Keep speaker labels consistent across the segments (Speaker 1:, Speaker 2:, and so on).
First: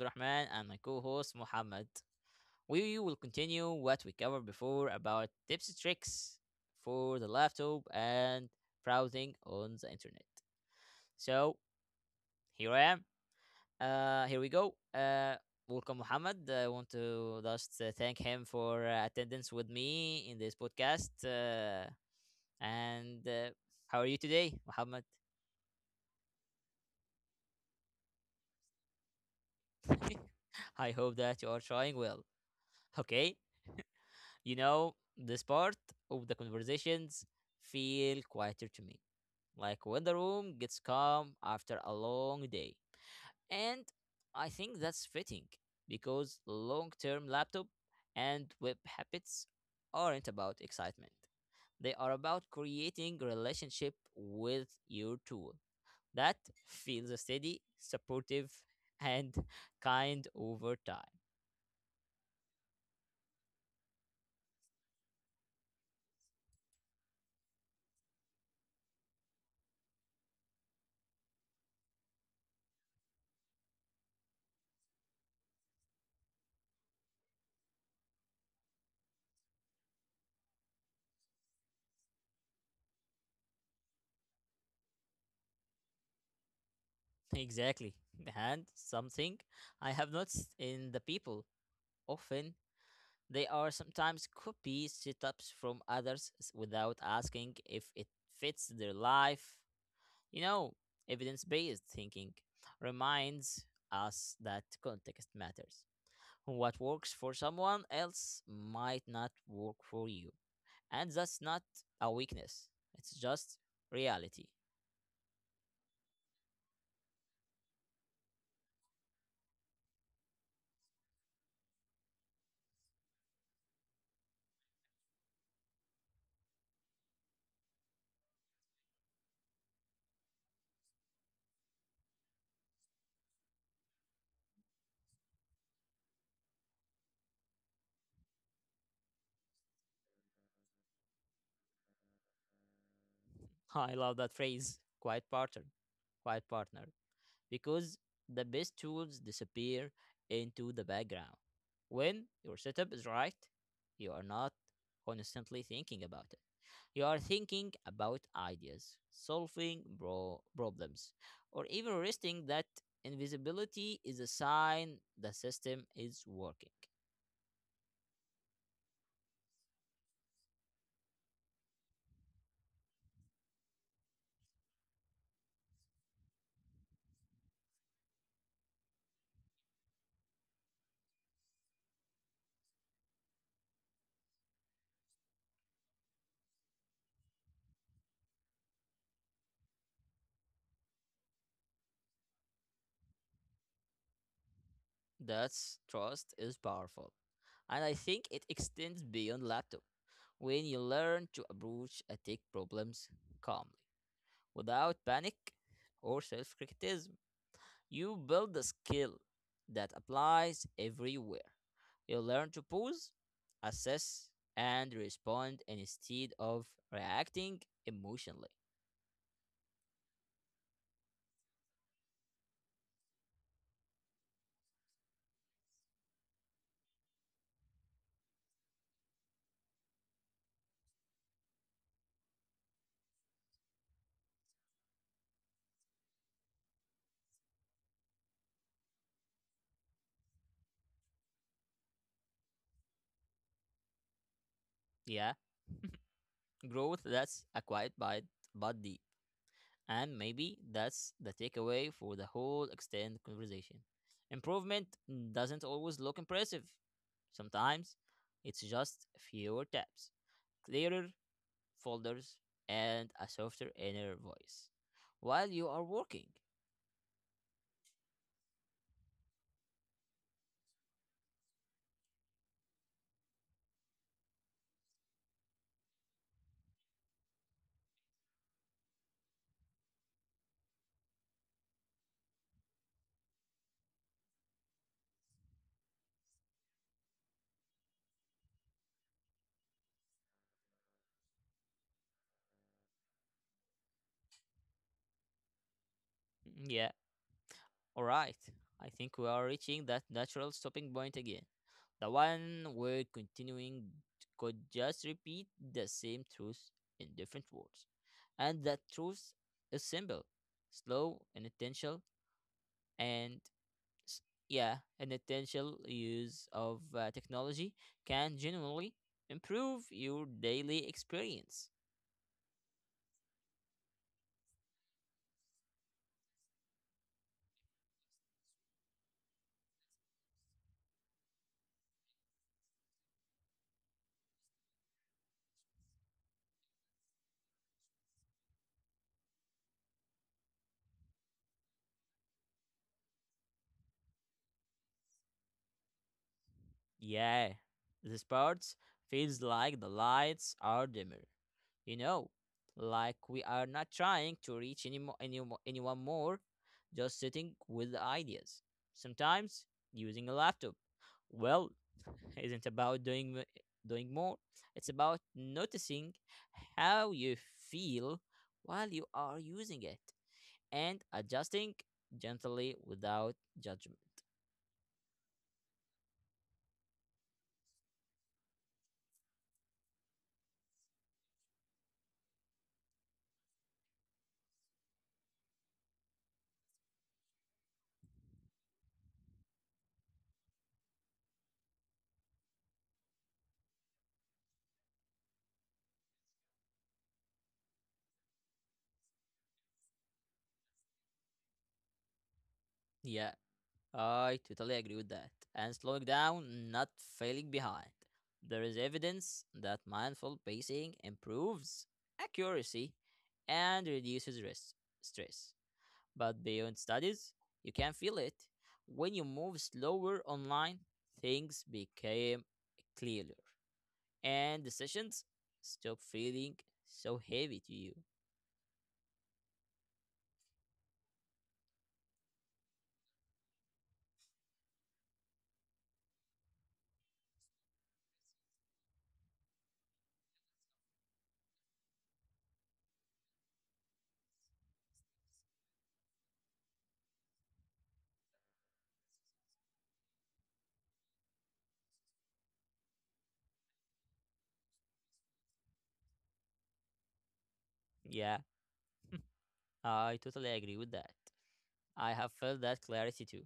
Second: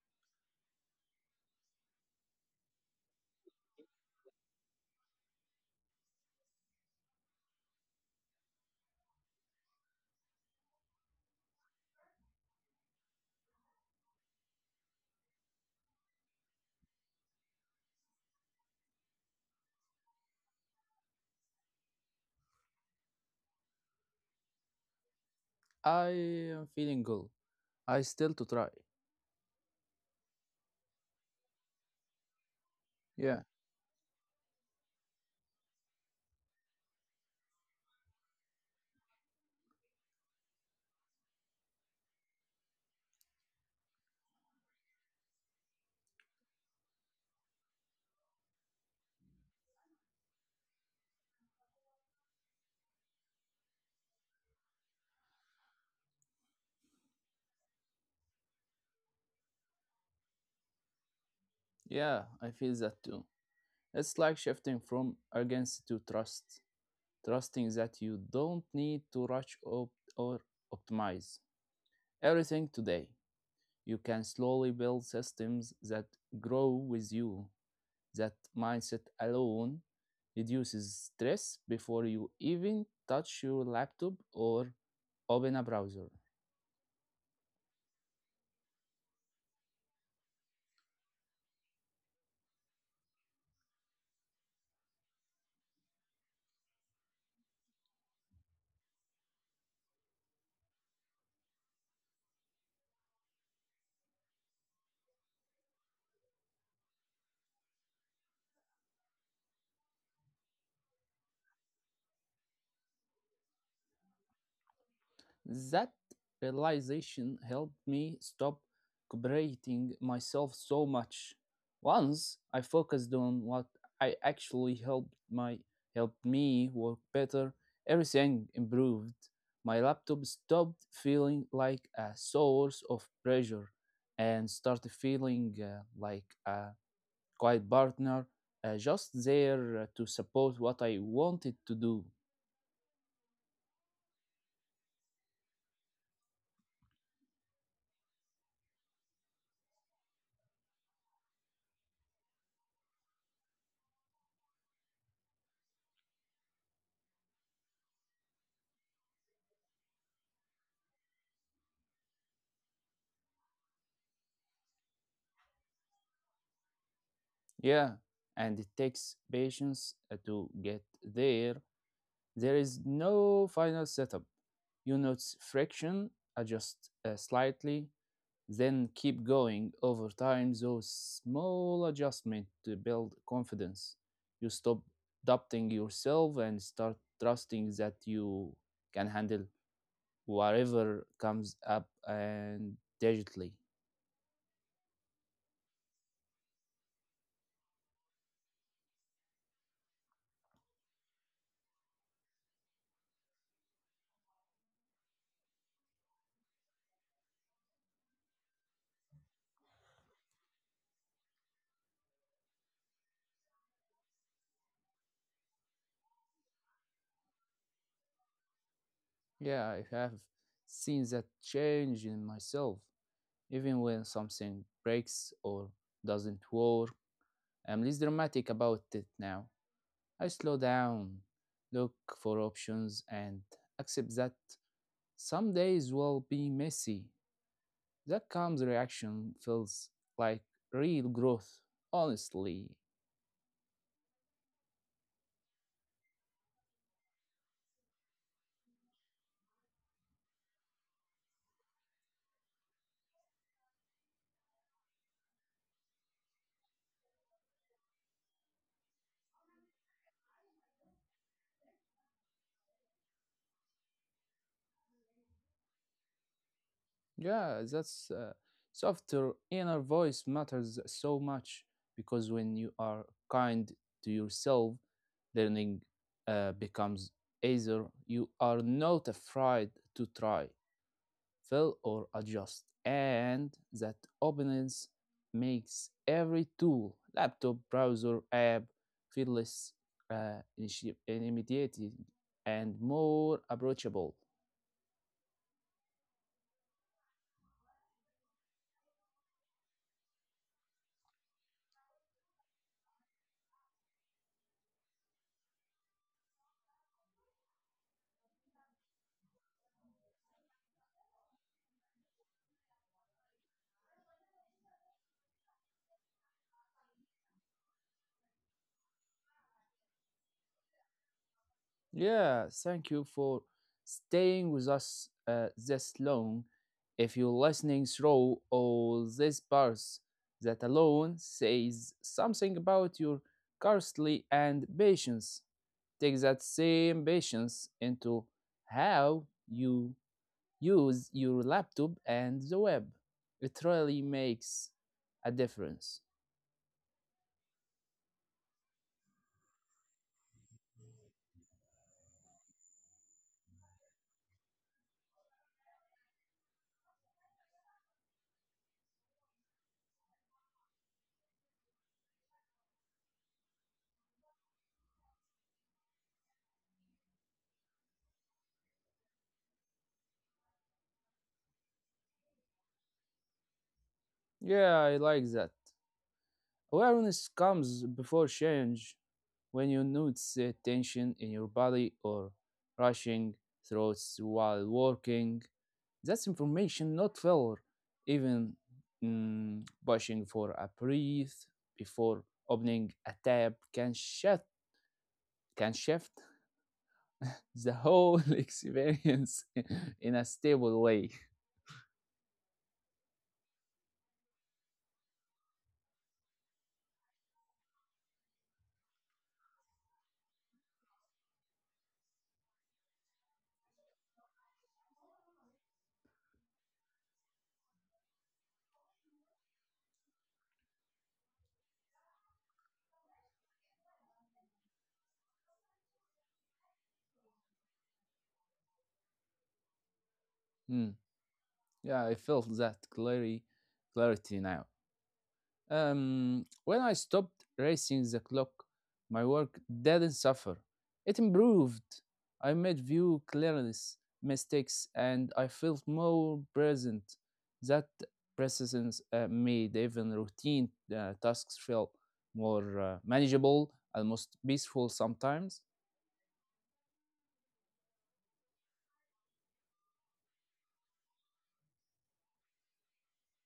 Speaker 1: Abdurrahman and my co-host Muhammad. We will continue what we covered before about tips and tricks for the laptop and browsing on the internet. So here I am. Here we go. Welcome Muhammad. I want to just thank him for attendance with me in this podcast. And how are you today, Muhammad?
Speaker 2: I am feeling good. I still to try.
Speaker 1: I hope that you are trying well. Okay,
Speaker 2: Yeah,
Speaker 1: this part of the conversations feel quieter to me. Like when the room gets calm after a long day. And I think that's fitting because long-term laptop and web habits aren't about excitement. They are about creating a relationship with your tool that feels steady, supportive, and kind over time.
Speaker 2: yeah, I feel that too. It's like shifting from urgency to trust, trusting that you don't need to rush up or optimize everything today. You can slowly build systems that grow with you. That mindset alone reduces stress before you even touch your laptop or open a browser.
Speaker 1: Exactly. And something I have noticed in the people often, they are sometimes copy setups from others without asking if it fits their life. You know, evidence based thinking reminds us that context matters. What works for someone else might not work for you. And that's not a weakness, it's just reality.
Speaker 2: That realization helped me stop competing myself so much. Once I focused on what I actually helped me work better, everything improved. My laptop stopped feeling like a source of pressure and started feeling like a quiet partner just there to support what I wanted to do.
Speaker 1: I love that phrase, quiet partner. Quiet partner, because the best tools disappear into the background. When your setup is right, you are not constantly thinking about it. You are thinking about ideas, solving problems, or even resting that invisibility is a sign the system is working.
Speaker 2: Yeah, and it takes patience to get there. There is no final setup. You notice friction, adjust slightly, then keep going. Over time, those small adjustments to build confidence. You stop doubting yourself and start trusting that you can handle whatever comes up and digitally.
Speaker 1: That's trust is powerful. And I think it extends beyond laptop when you learn to approach a tech problems calm without panic or self criticism. You build a skill that applies everywhere. You learn to pause, assess, and respond instead of reacting emotionally.
Speaker 2: Yeah, I have seen that change in myself. Even when something breaks or doesn't work, I'm less dramatic about it now. I slow down, look for options, and accept that some days will be messy. That calm reaction feels like real growth, honestly.
Speaker 1: Yeah, growth that's acquired by but deep. And maybe that's the takeaway for the whole extended conversation. Improvement doesn't always look impressive. Sometimes it's just fewer taps, clearer folders, and a softer inner voice while you are working.
Speaker 2: Yeah, that's softer inner voice matters so much because when you are kind to yourself, learning becomes easier. You are not afraid to try, fail, or adjust, and that openness makes every tool, laptop, browser, app, feel less intimidating and more approachable.
Speaker 1: Yeah, all right. I think we are reaching that natural stopping point again. The one where continuing could just repeat the same truth in different words. And that truth is simple, slow, and intentional, and s- yeah, an intentional use of technology can genuinely improve your daily experience.
Speaker 2: Yeah, thank you for staying with us this long. If you're listening through all these parts, that alone says something about your curiosity and patience. Take that same patience into how you use your laptop and the web. It really makes a difference.
Speaker 1: Yeah, this part feels like the lights are dimmer. You know, like we are not trying to reach anyone more, just sitting with the ideas. Sometimes using a laptop. Well, isn't about doing more. It's about noticing how you feel while you are using it and adjusting gently without judgment.
Speaker 2: Yeah, I like that. Awareness comes before change. When you notice a tension in your body or rushing throats while working, that's information, not failure. Even pushing for a breath before opening a tab can shift the whole experience in a stable way.
Speaker 1: Yeah. I totally agree with that. And slowing down, not failing behind. There is evidence that mindful pacing improves accuracy and reduces risk, stress. But beyond studies, you can feel it. When you move slower online, things became clearer and decisions stop feeling so heavy to you.
Speaker 2: Mm, Yeah, I felt that clarity now. When I stopped racing the clock, my work didn't suffer. It improved. I made few clearness mistakes, and I felt more present. That presence made even routine tasks feel more manageable, almost peaceful sometimes.
Speaker 1: Yeah, I totally agree with that. I have felt that clarity too.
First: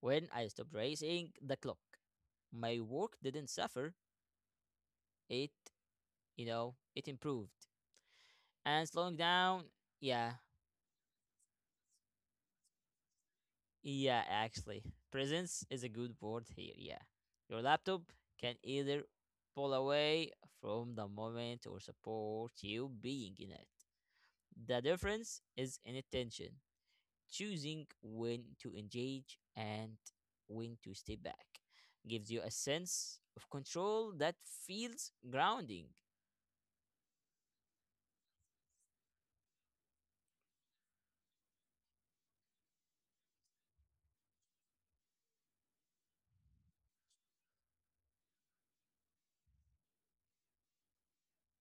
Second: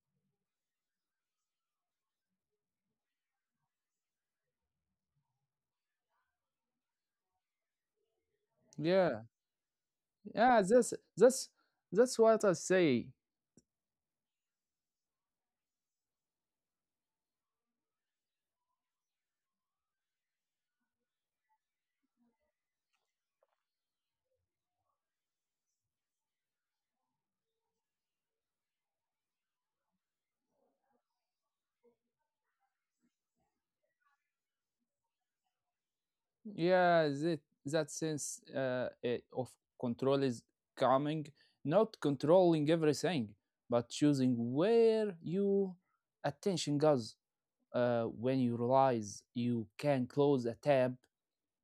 Speaker 1: When I stopped racing the clock, my work didn't suffer. It, it improved. And slowing
Speaker 2: Yeah,
Speaker 1: down, yeah,
Speaker 2: yeah, that's that's what I say.
Speaker 1: yeah, actually. Presence is a good word here, yeah. Your laptop can either pull away from the moment or support you being in it. The difference is in attention, choosing when to engage and when to stay back gives you a sense of control that feels grounding.
Speaker 2: Yeah, that sense of control is coming, not controlling everything, but choosing where your attention goes. When you realize you can close a tab,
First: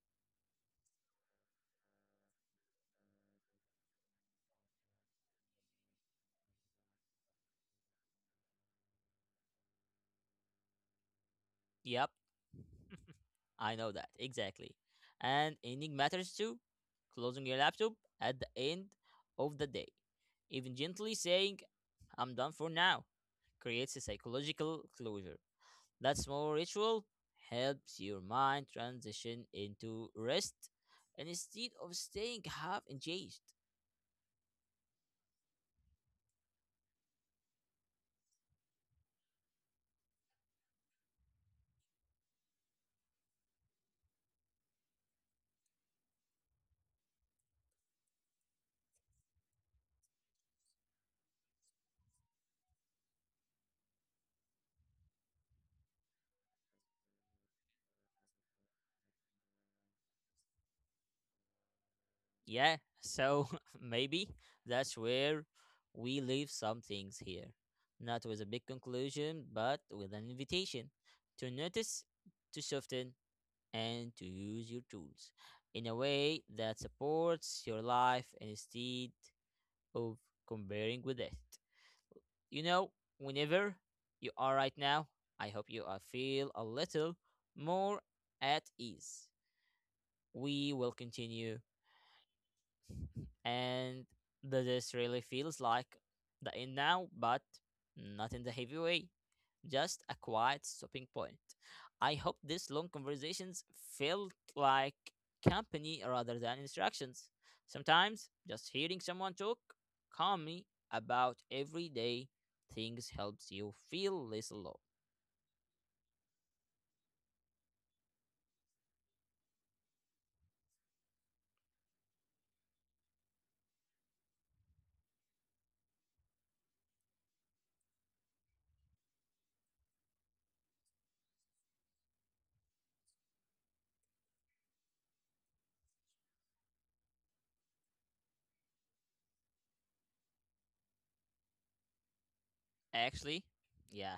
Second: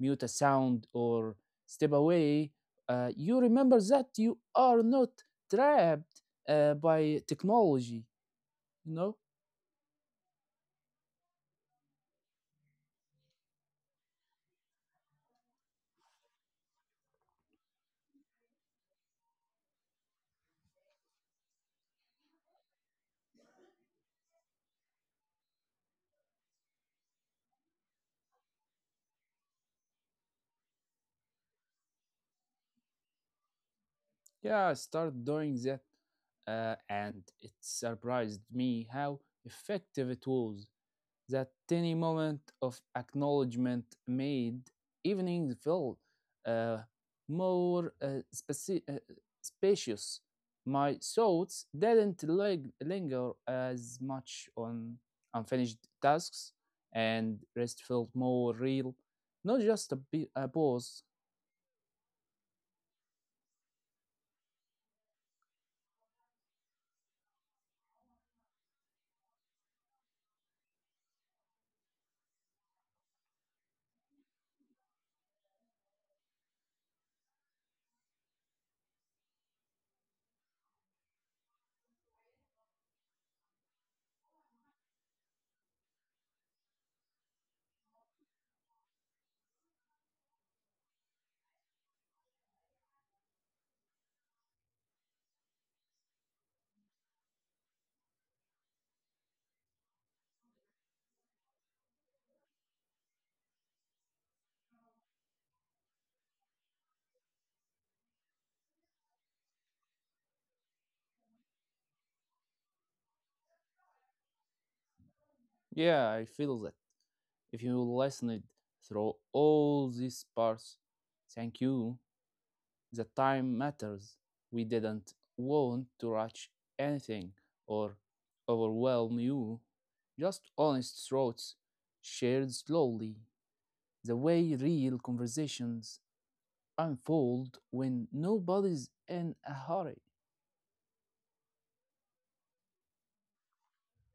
Speaker 2: mute a sound, or step away, you remember that you are not trapped by technology. You know?
Speaker 1: Yep, I know that. Exactly. And ending matters too. Closing your laptop at the end of the day, even gently saying, I'm done for now, creates a psychological closure. That small ritual helps your mind transition into rest instead of staying half engaged.
Speaker 2: Yeah, start doing that, and it surprised me how effective it was. That tiny moment of acknowledgement made evening feel uh, more uh, speci- uh, spacious. My thoughts didn't linger as much on unfinished tasks, and rest felt more real, not just a pause.
Speaker 1: Yeah, so maybe that's where we leave some things here. Not with a big conclusion, but with an invitation to notice, to soften, and to use your tools in a way that supports your life instead of comparing with it. You know, whenever you are right now, I hope you are feel a little more at ease. We will continue and this really feels like the end now, but not in the heavy way, just a quiet stopping point. I hope these long conversations felt like company rather than instructions. Sometimes just hearing someone talk calmly about everyday things helps you feel less alone.
Speaker 2: Yeah, I feel that. If you listened through all these parts, thank you. The time matters. We didn't want to rush anything or overwhelm you. Just honest thoughts shared slowly. The way real conversations unfold when nobody's in a hurry.
Speaker 1: Actually, yeah,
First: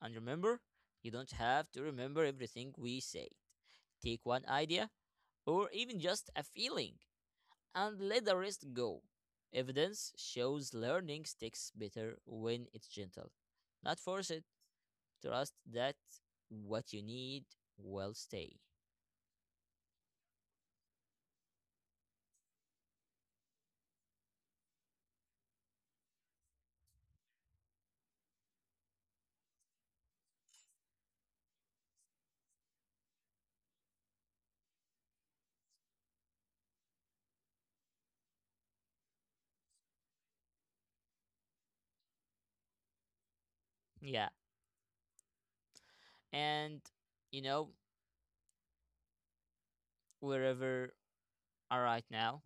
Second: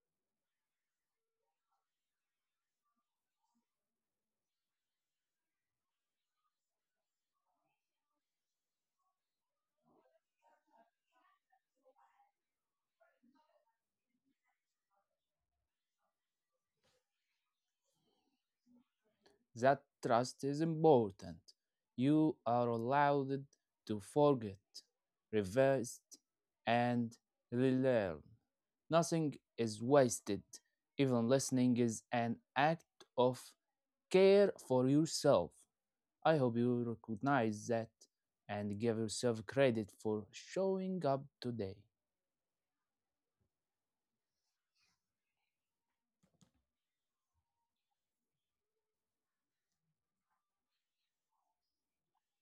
Speaker 1: and remember, you don't have to remember everything we say. Take one idea or even just a feeling and let the rest go. Evidence shows learning sticks better when it's gentle. Not force it. Trust that what you need will stay.
Speaker 2: That trust is important. You are allowed to forget, reverse, and relearn. Nothing is wasted. Even listening is an act of care for yourself. I hope you recognize that and give yourself credit for showing up today.
Speaker 1: Yeah. And, you know, wherever are right now,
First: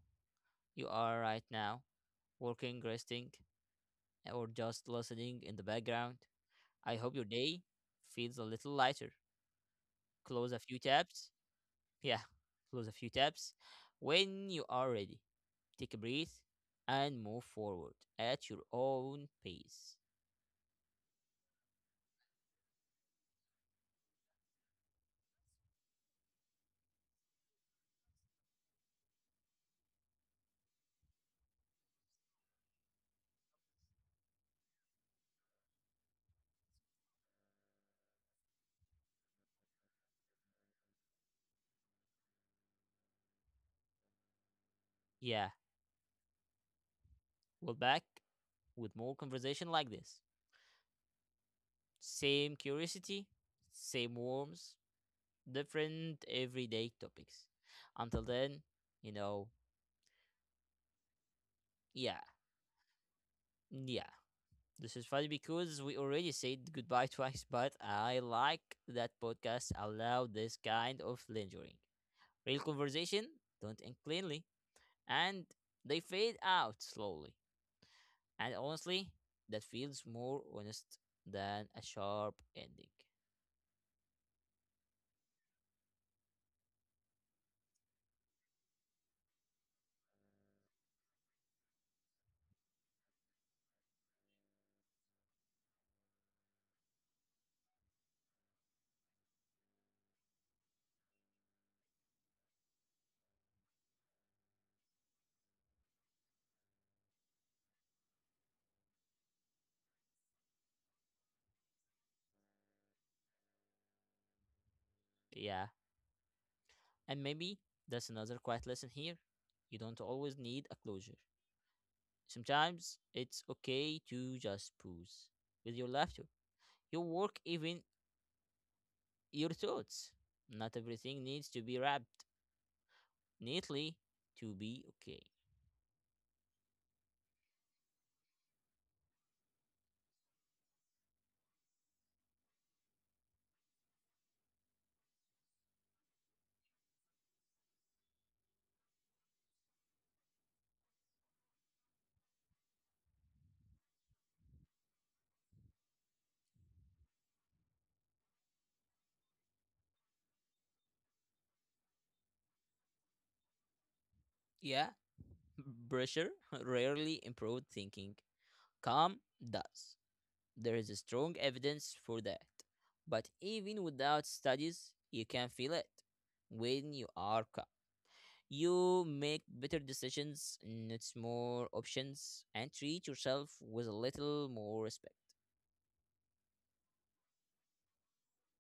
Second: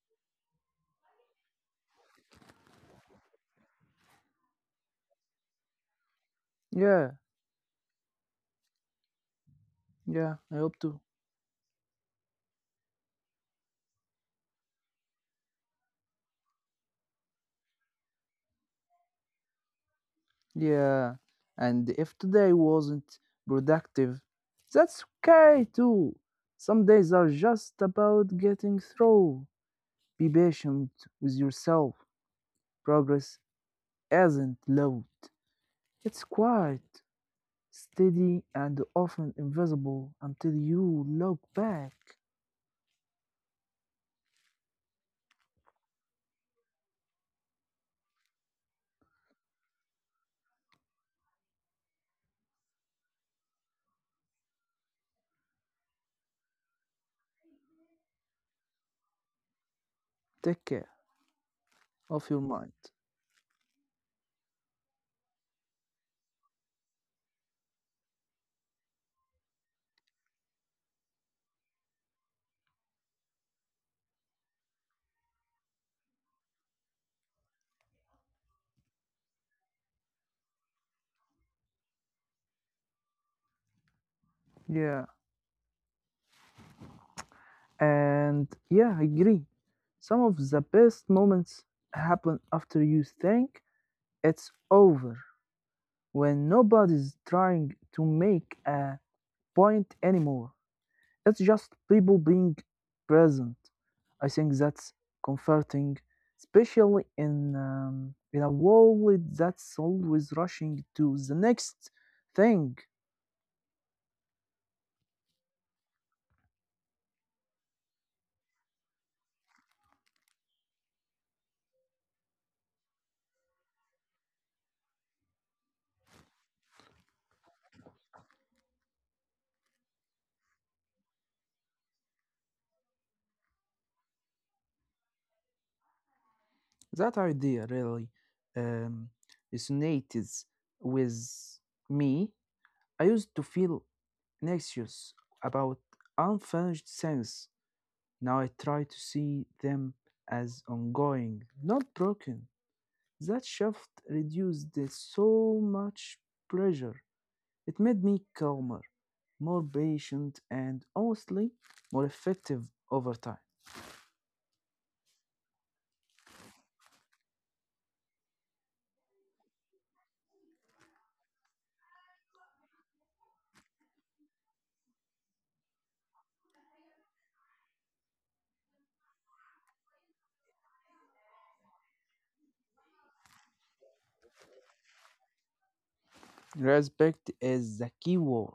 Speaker 1: you are right now, working, resting, or just listening in the background, I
Speaker 2: Yeah,
Speaker 1: hope your day feels a little lighter.
Speaker 2: yeah,
Speaker 1: Close
Speaker 2: I
Speaker 1: a
Speaker 2: hope
Speaker 1: few
Speaker 2: to.
Speaker 1: tabs. Yeah, close a few tabs. When you are ready, take a breath and move forward at your own pace.
Speaker 2: Yeah, and if today wasn't productive, that's okay too. Some days are just about getting through. Be patient with yourself. Progress isn't loud, it's quiet, steady, and often invisible until you look back.
Speaker 1: Yeah, we're back with more conversation like this. Same curiosity, same warmth, different everyday topics. Until then, you know,
Speaker 2: Take care
Speaker 1: yeah,
Speaker 2: of your mind.
Speaker 1: yeah. This is funny because we already said goodbye twice, but I like that podcasts allow this kind of lingering. Real conversation, don't end cleanly, and they fade out slowly. And honestly, that feels more honest than a sharp ending.
Speaker 2: Yeah, and yeah, I agree. Some of the best moments happen after you think it's over when nobody's trying to make a point anymore. It's just people being present. I think that's comforting, especially in a world that's always rushing to the next thing.
Speaker 1: Yeah, and maybe that's another quiet lesson here. You don't always need a closure. Sometimes it's okay to just pause with your laughter, your work, even your thoughts. Not everything needs to be wrapped neatly to be okay.
Speaker 2: That idea really um, resonates with me. I used to feel anxious about unfinished things. Now I try to see them as ongoing, not broken. That shift reduced so much pressure. It made me calmer, more patient, and honestly, more effective over time.
Speaker 1: Yeah, pressure rarely improved thinking. Calm does. There is strong evidence for that. But even without studies, you can feel it. When you are calm, you make better decisions, it's more options, and treat yourself with a little more respect.
Speaker 2: Respect is the key word.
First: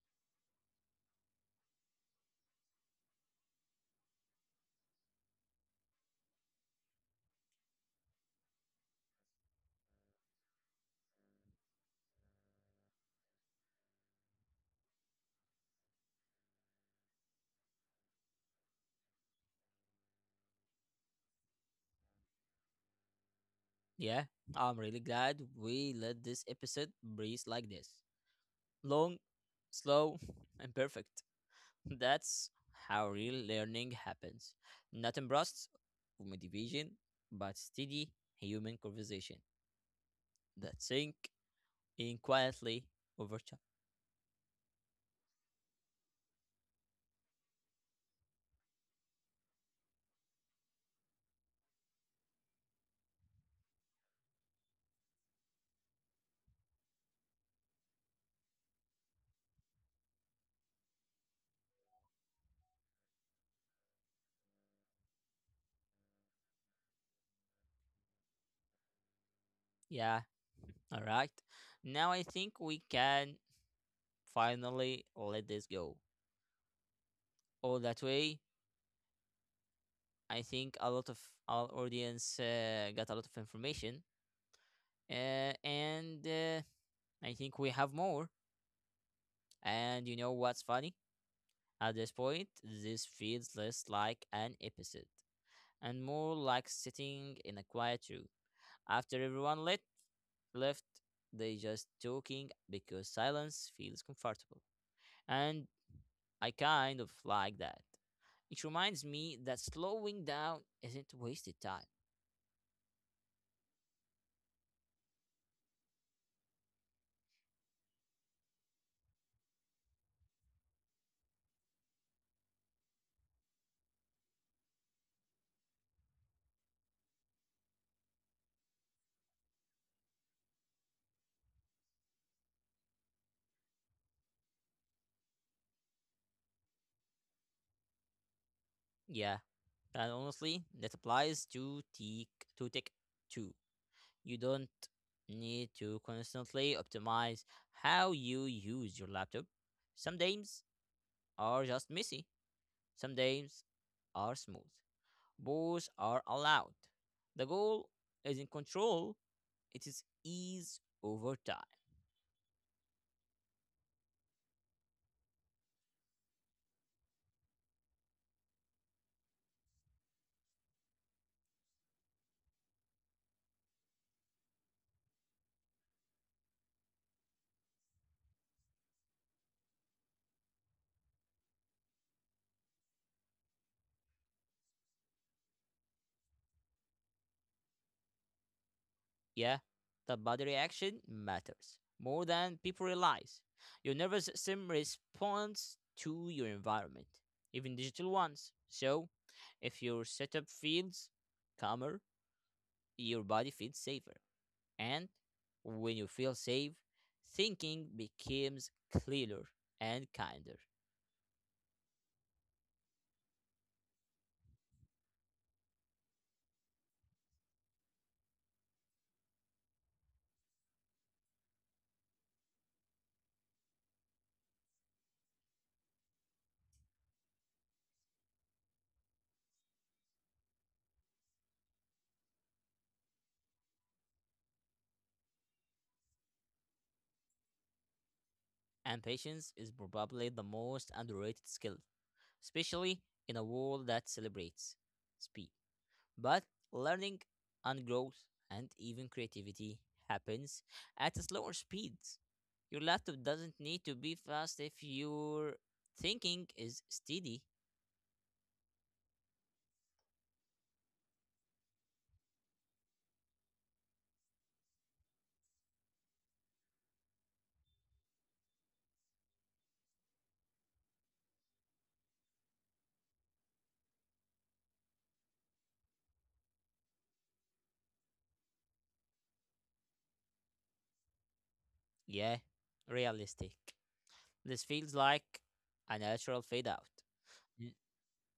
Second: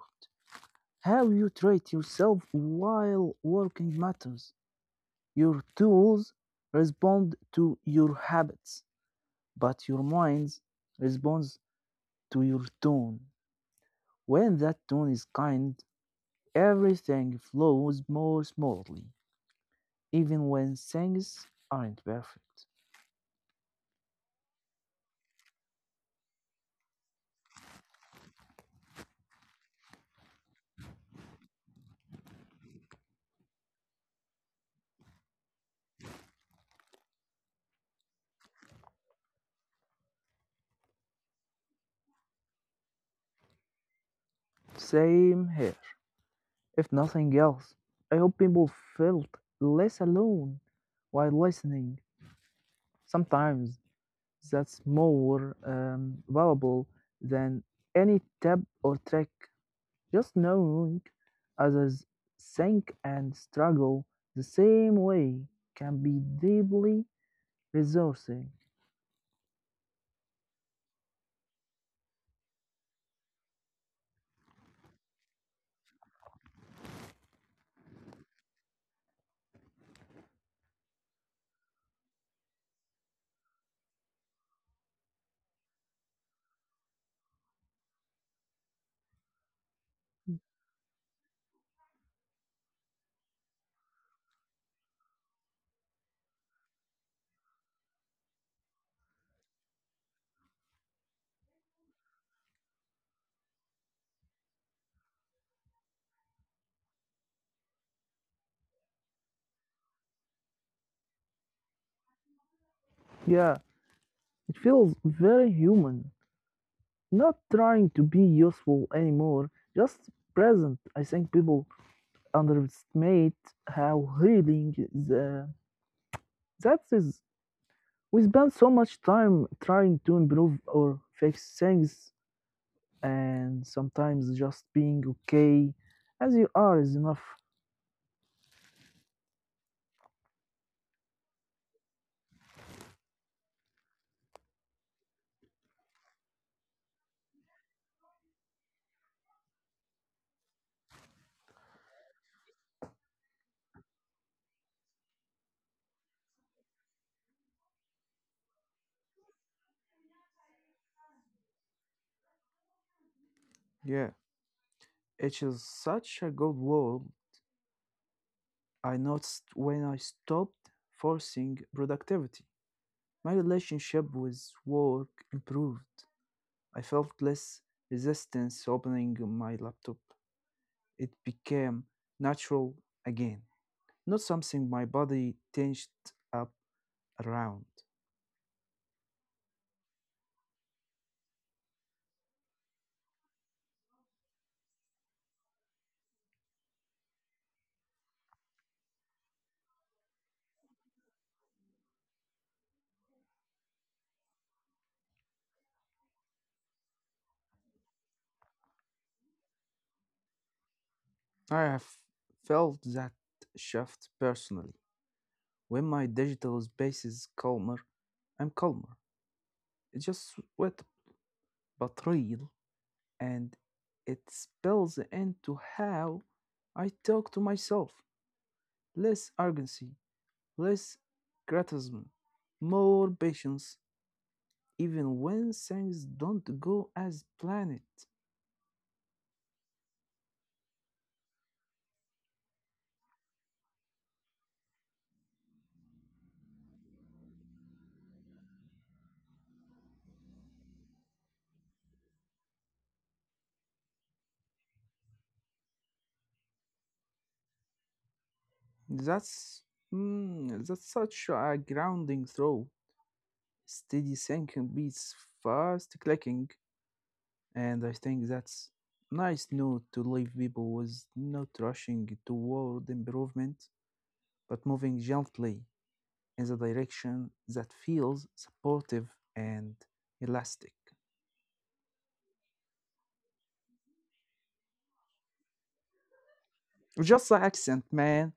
Speaker 2: How you treat yourself while working matters. Your tools respond to your habits, but your mind responds to your tone. When that tone is kind, everything flows more smoothly, even when things aren't perfect.
Speaker 1: Yeah, I'm really glad we let this episode breathe like this. Long, slow, and perfect. That's how real learning happens. Not in bursts of motivation, but steady human conversation that sink in quietly over chat.
Speaker 2: Same here. If nothing else, I hope people felt less alone while listening. Sometimes that's more valuable than any tip or trick. Just knowing others think and struggle the same way can be deeply resourcing.
Speaker 1: Yeah, all right. Now I think we can finally let this go. All that way, I think a lot of our audience got a lot of information, and I think we have more. And you know what's funny? At this point, this feels less like an episode and more like sitting in a quiet room. After everyone left, they just talking because silence feels comfortable. And I kind of like that. It reminds me that slowing down isn't wasted time.
Speaker 2: Yeah, it feels very human, not trying to be useful anymore, just present. I think people underestimate how healing the that is. We spend so much time trying to improve or fix things, and sometimes just being okay as you are is enough.
Speaker 1: Yeah, and honestly, that applies to tech too. You don't need to constantly optimize how you use your laptop. Some days are just messy, some days are smooth. Both are allowed. The goal is not control, it is ease over time.
Speaker 2: Yeah, it is such a good word. I noticed when I stopped forcing productivity. My relationship with work improved. I felt less resistance opening my laptop. It became natural again, not something my body tensed up around.
Speaker 1: Yeah, the body reaction matters more than people realize. Your nervous system responds to your environment, even digital ones. So, if your setup feels calmer, your body feels safer. And when you feel safe, thinking becomes clearer and kinder.
Speaker 2: I have felt that shift personally. When my digital space is calmer, I'm calmer. It's just wet but real, and it spills into how I talk to myself. Less urgency, less criticism, more patience, even when things don't go as planned.
Speaker 1: And patience is probably the most underrated skill, especially in a world that celebrates speed. But learning and growth and even creativity happens at a slower speed. Your laptop doesn't need to be fast if your thinking is steady.
Speaker 2: That's that's such a grounding throw. Steady sinking beats fast clicking, and I think that's nice note to leave people with, not rushing toward improvement, but moving gently in the direction that feels supportive and elastic.
Speaker 1: Yeah, realistic. This feels like a natural fade out.
Speaker 2: Just the
Speaker 1: Mm,
Speaker 2: accent, man.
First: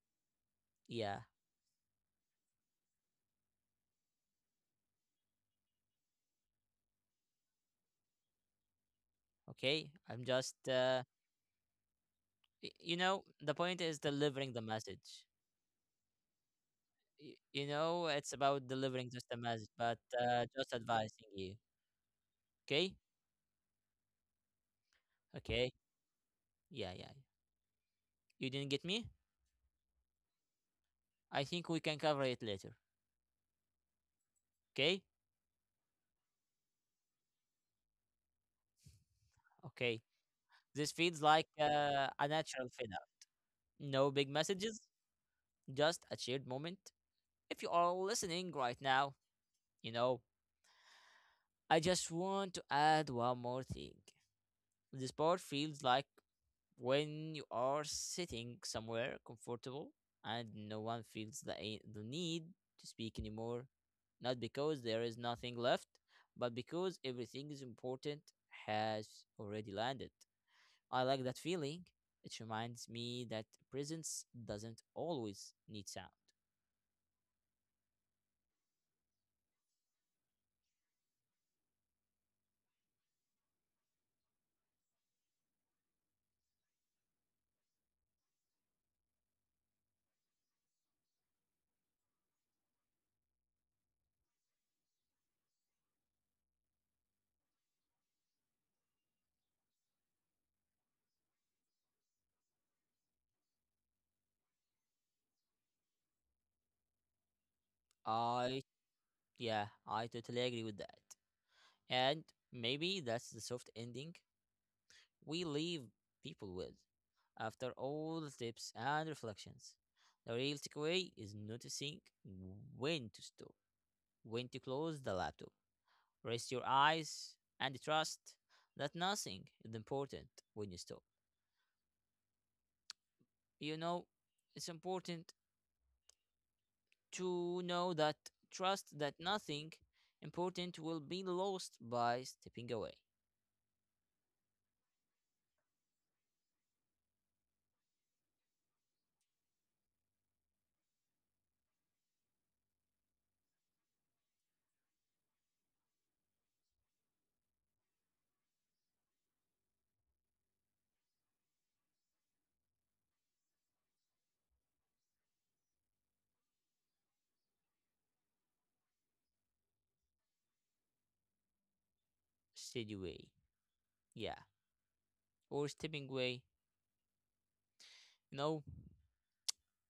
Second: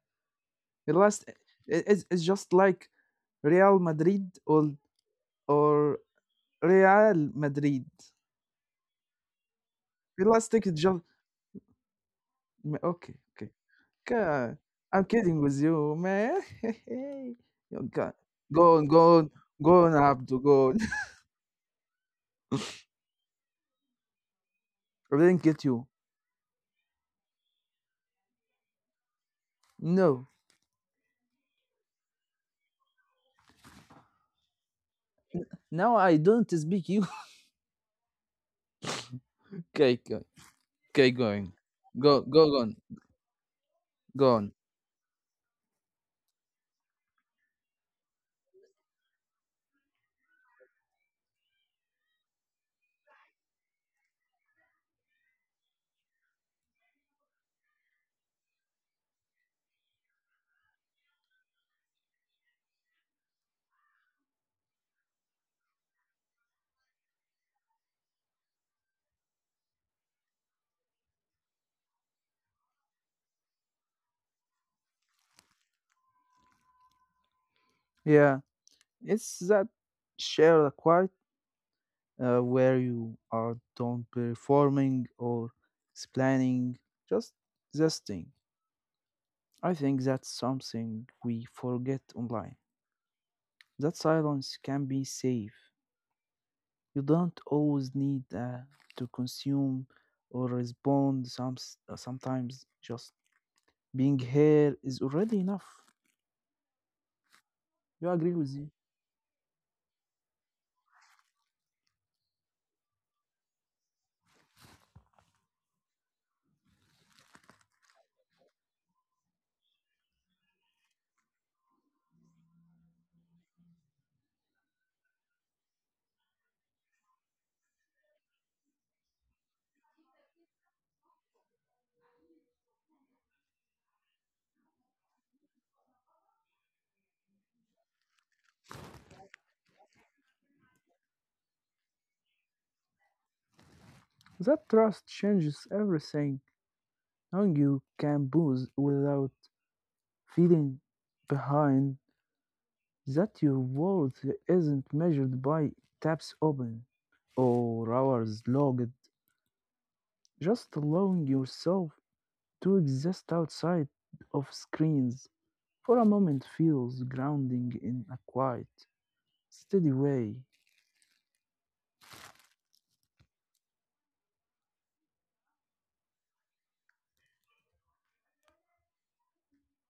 Speaker 1: Yeah,
Speaker 2: Elast- it- it's just like Real Madrid or or Real Madrid.
Speaker 1: okay. I'm just,
Speaker 2: Plastic
Speaker 1: uh,
Speaker 2: Jug.
Speaker 1: y-
Speaker 2: M
Speaker 1: you
Speaker 2: Okay,
Speaker 1: know,
Speaker 2: okay.
Speaker 1: the point is delivering
Speaker 2: God,
Speaker 1: the
Speaker 2: I'm
Speaker 1: message.
Speaker 2: kidding with you, man.
Speaker 1: You
Speaker 2: Oh
Speaker 1: know,
Speaker 2: god.
Speaker 1: it's about
Speaker 2: Go on,
Speaker 1: delivering
Speaker 2: go
Speaker 1: just
Speaker 2: on,
Speaker 1: the message,
Speaker 2: go on,
Speaker 1: but
Speaker 2: Abdu, go
Speaker 1: just
Speaker 2: on.
Speaker 1: advising you. Okay?
Speaker 2: I didn't get
Speaker 1: Okay.
Speaker 2: you.
Speaker 1: Yeah, yeah. You didn't get me?
Speaker 2: No,
Speaker 1: I think we can cover it later. Okay?
Speaker 2: now I don't speak you. Okay,
Speaker 1: Okay.
Speaker 2: okay,
Speaker 1: This
Speaker 2: okay,
Speaker 1: feels like
Speaker 2: going. Go,
Speaker 1: a
Speaker 2: go go
Speaker 1: natural
Speaker 2: on,
Speaker 1: filler. No big
Speaker 2: go on.
Speaker 1: messages, just a shared moment. If you are listening right now, you know, I just want to add one more thing. This part feels like when you are sitting somewhere comfortable and no one feels the need to speak anymore. Not because there is nothing left, but because everything is important has already landed. I like that feeling. It reminds me that presence doesn't always need sound.
Speaker 2: Yeah, it's that share the quiet where you are don't performing or explaining, just existing. I think that's something we forget online. That silence can be safe. You don't always need to consume or respond. Sometimes just being here is already enough. You agree with
Speaker 1: I,
Speaker 2: me?
Speaker 1: yeah, I totally agree with that. And maybe that's the soft ending we leave people with after all the tips and reflections. The real takeaway is noticing when to stop, when to close the laptop, rest your eyes, and trust that nothing is important when you stop. You know, it's important to know that trust that nothing important will be lost by stepping away,
Speaker 2: That trust changes everything. Now you can boost without feeling behind, that your worth isn't measured by tabs open or hours logged, just allowing yourself to exist outside of screens for a moment feels grounding in a quiet, steady way.
Speaker 1: steady way, yeah, or stepping away. You know,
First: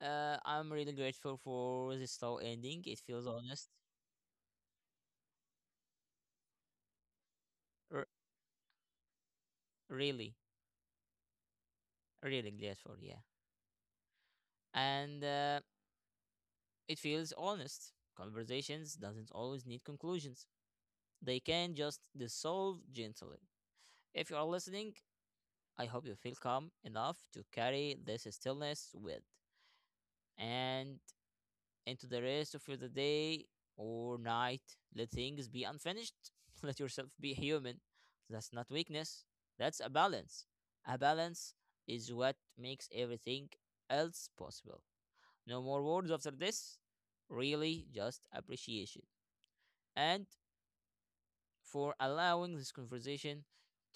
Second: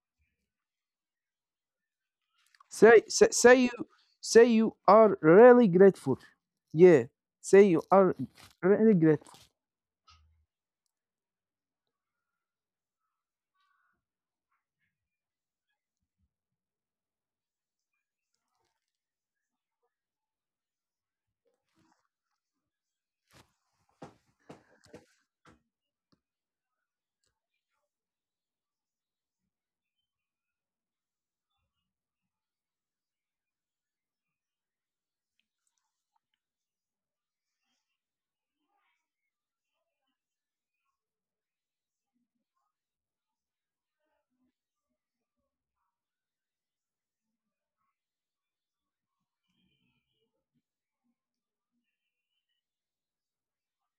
Speaker 1: I'm really grateful for this slow ending. It feels
Speaker 2: Say
Speaker 1: honest,
Speaker 2: you say you are really grateful. Yeah, say you
Speaker 1: R-
Speaker 2: are really grateful.
Speaker 1: really, really grateful, yeah, and it feels honest. Conversations doesn't always need conclusions. They can just dissolve gently. If you are listening, I hope you feel calm enough to carry this stillness with. And into the rest of the day or night. Let things be unfinished. Let yourself be human. That's not weakness. That's a balance. A balance is what makes everything else possible. No more words after this. Really, just appreciation. And for allowing this conversation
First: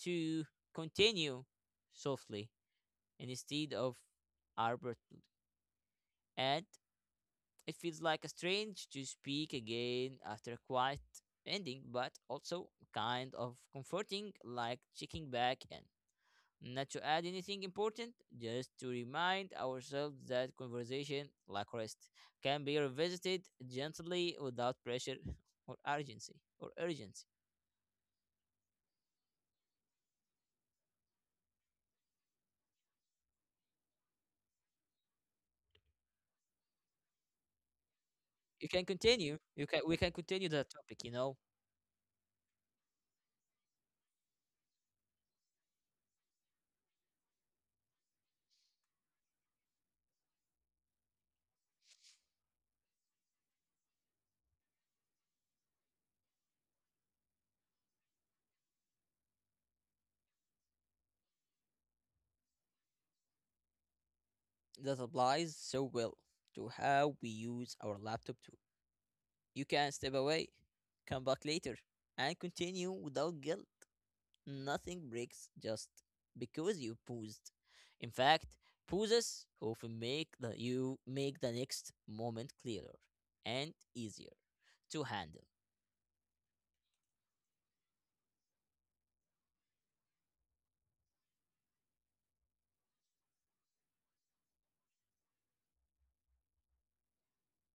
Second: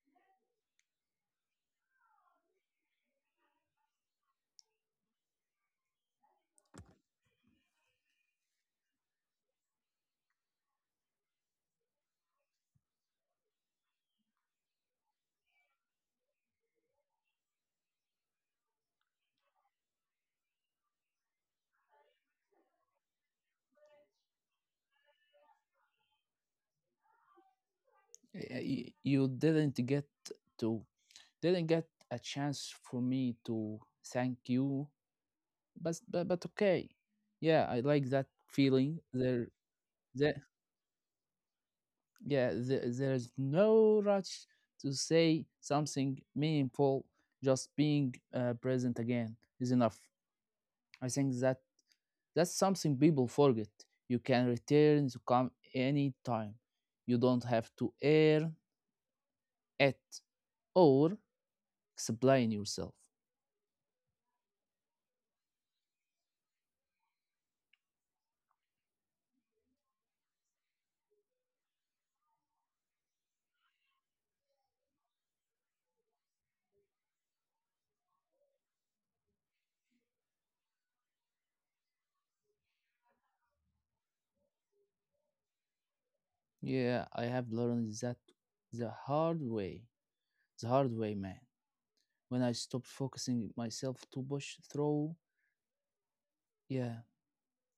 Speaker 1: to continue softly instead of abruptly. And it feels like a strange to speak again after a quiet ending, but also kind of comforting, like checking back in. Not to add anything important, just to remind ourselves that conversation, like rest, can be revisited gently without pressure or urgency.
Speaker 2: You didn't get to didn't get a chance for me to thank you, but okay. Yeah, I like that
Speaker 1: You can
Speaker 2: feeling.
Speaker 1: continue.
Speaker 2: There,
Speaker 1: You can we can
Speaker 2: there
Speaker 1: continue that topic, you know.
Speaker 2: Yeah, there is no rush to say something meaningful. Just being present again is enough. I think that's something people forget. You can return to come anytime. You don't have to earn it or explain yourself.
Speaker 1: That applies so well to how we use our laptop to you can step away, come back later, and continue without guilt. Nothing breaks just because you paused. In fact, pauses often make the you make the next moment clearer and easier to handle
Speaker 2: Yeah, I have learned that the hard way. The hard way, man. When I stopped focusing myself to push through, yeah,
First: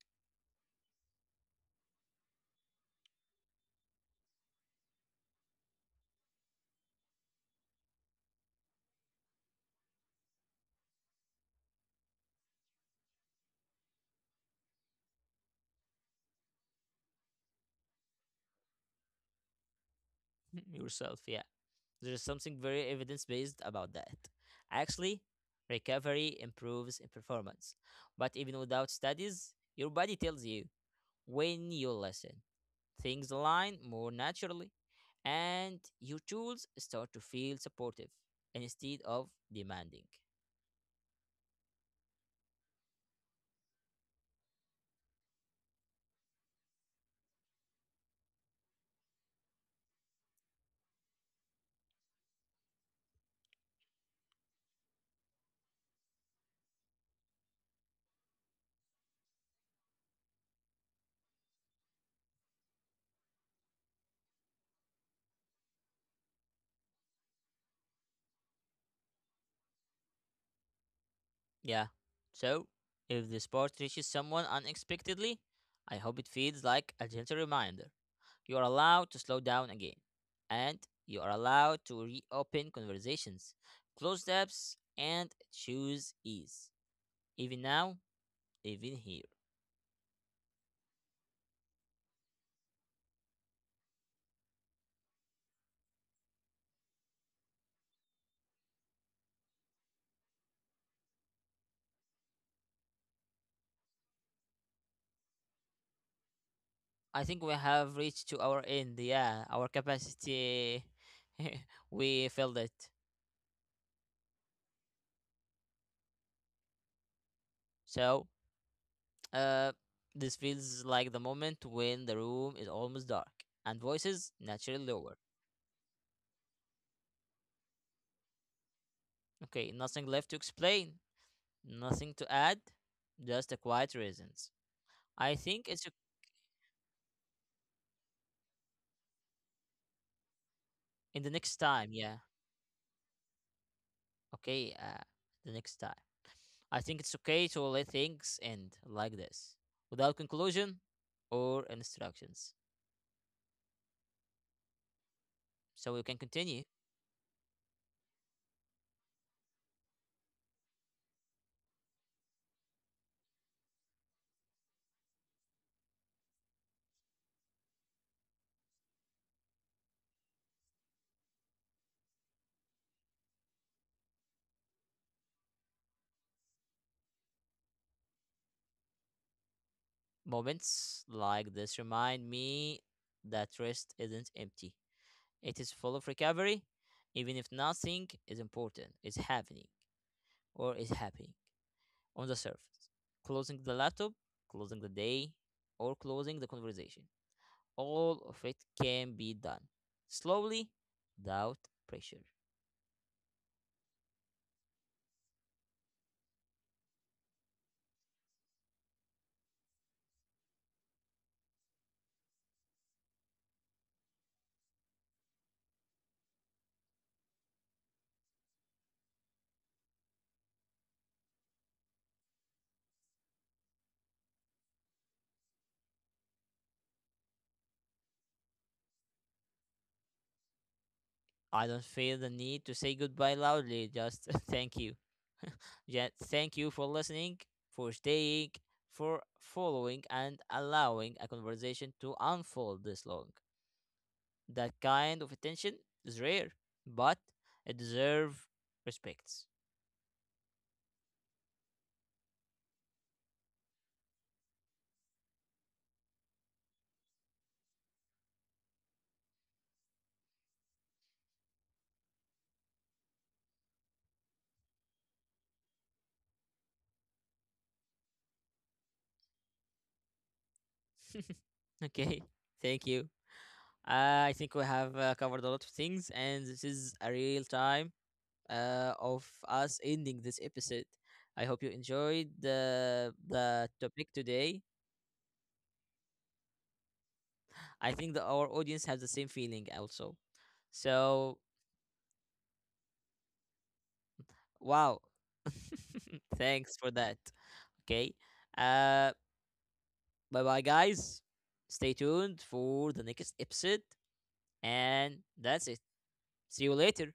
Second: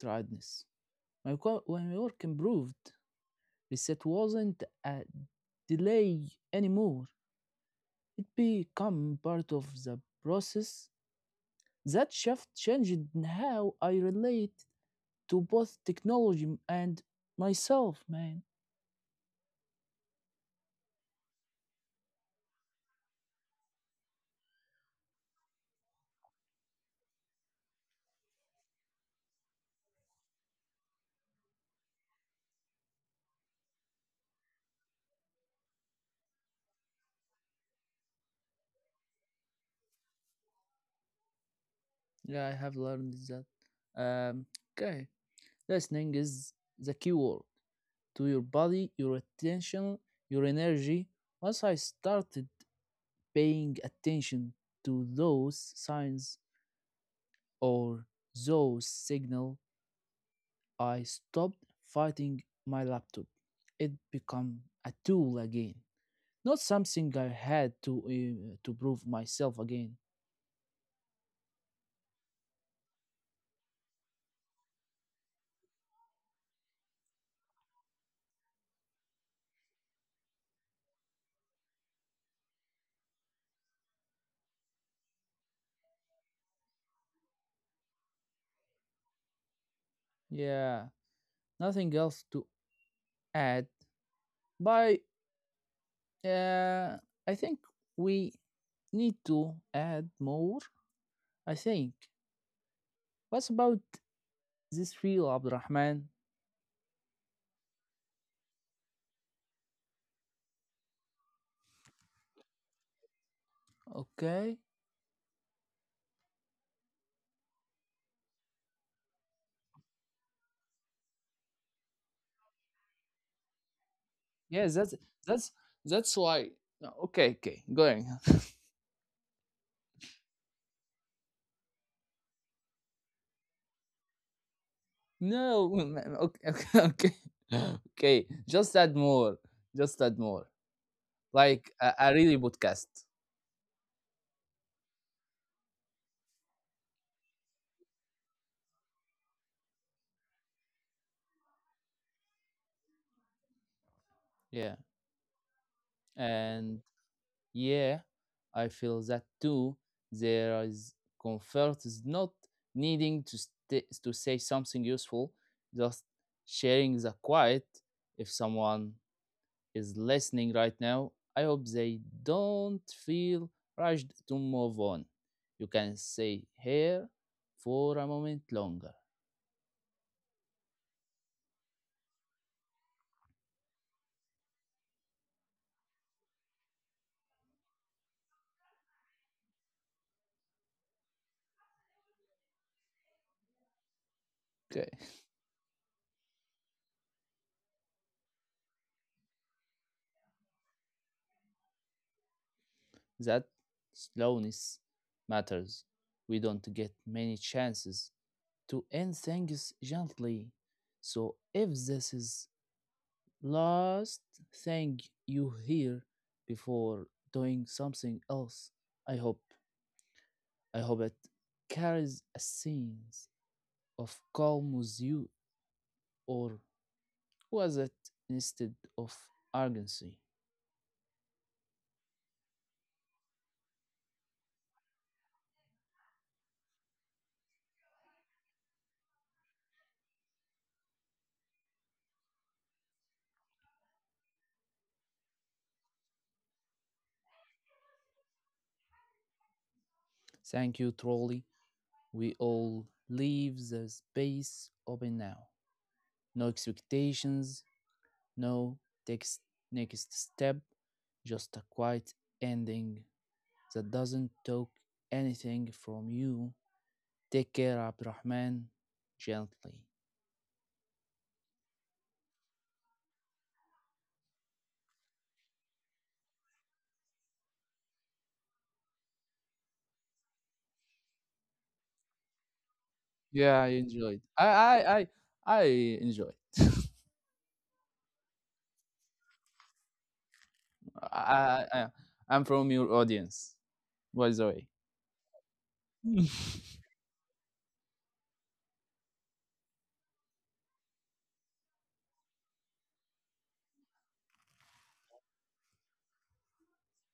Speaker 2: tiredness. When my work improved, reset wasn't a delay anymore. It became part of the process. That shift changed how I relate to both technology and myself, man.
Speaker 1: yourself. Yeah, there's something very evidence based about that. Actually, recovery improves in performance, but even without studies, your body tells you when you listen things align more naturally, and your tools start to feel supportive instead of demanding.
Speaker 2: Yeah, I have learned that. Um, okay, listening is the key word to your body, your attention, your energy. Once I started paying attention to those signs or those signals, I stopped fighting my laptop. It became a tool again, not something I had to prove myself again.
Speaker 1: Yeah. So, if this part reaches someone unexpectedly, I hope it feels like a gentle reminder. You are allowed to slow down again, and you are allowed to reopen conversations, close tabs, and choose ease, even now, even here.
Speaker 2: Yeah, nothing else to add. But uh, I think we need to add more. I think. What's about this feel, Abdurrahman?
Speaker 1: I think we have reached to our end. Yeah, our capacity, we filled it.
Speaker 2: Okay.
Speaker 1: So, uh, this feels like the moment when the room is almost dark and voices
Speaker 2: Yeah,
Speaker 1: naturally
Speaker 2: that's
Speaker 1: lower.
Speaker 2: that's that's why. No, okay, okay, going.
Speaker 1: Okay, nothing left to explain, nothing to add, just a quiet reasons. I think
Speaker 2: No, okay, okay. Just add more. Just add more.
Speaker 1: in the next
Speaker 2: Like
Speaker 1: time.
Speaker 2: a
Speaker 1: Yeah.
Speaker 2: really podcast.
Speaker 1: Okay. The next time. I think it's okay to let things end like this without conclusion or instructions.
Speaker 2: Yeah,
Speaker 1: So we can continue.
Speaker 2: and yeah, I feel that too. There is comfort is not needing to say something useful, just sharing the quiet. If someone is listening right now, I hope they don't feel rushed to move on. You can stay here for a moment longer.
Speaker 1: Moments like this remind me that rest isn't empty, it is full of recovery, even if nothing is important, is happening, or is happening on the surface. Closing the laptop, closing
Speaker 2: Okay.
Speaker 1: the day, or closing the conversation. All of it can be done slowly, without pressure.
Speaker 2: That slowness matters. We don't get many chances to end things gently. So if this is last thing you hear before doing something else, I hope I hope it carries a sense of calm with you. Or was it instead of urgency?
Speaker 1: I don't feel the need to say goodbye loudly, just thank you. Yet, thank you for listening, for staying, for following, and allowing a conversation to unfold this long. That kind of attention is rare, but it deserves respects.
Speaker 2: Thank you, trolley. We all leave the space open now. No expectations, no text next step, just a quiet ending that doesn't take anything from you. Take care, Abdurrahman, gently.
Speaker 1: okay, thank you. I think we have covered a lot of things, and this is a real time of us ending this episode. I hope you enjoyed the
Speaker 2: Yeah,
Speaker 1: the
Speaker 2: I
Speaker 1: topic
Speaker 2: enjoyed.
Speaker 1: today.
Speaker 2: I enjoyed.
Speaker 1: I think that our audience has the same feeling also.
Speaker 2: I,
Speaker 1: So
Speaker 2: I I- I'm from your audience, by the way.
Speaker 1: Wow. Thanks for that. Okay. Uh, bye bye guys. Stay tuned for the next episode and that's it. See you later.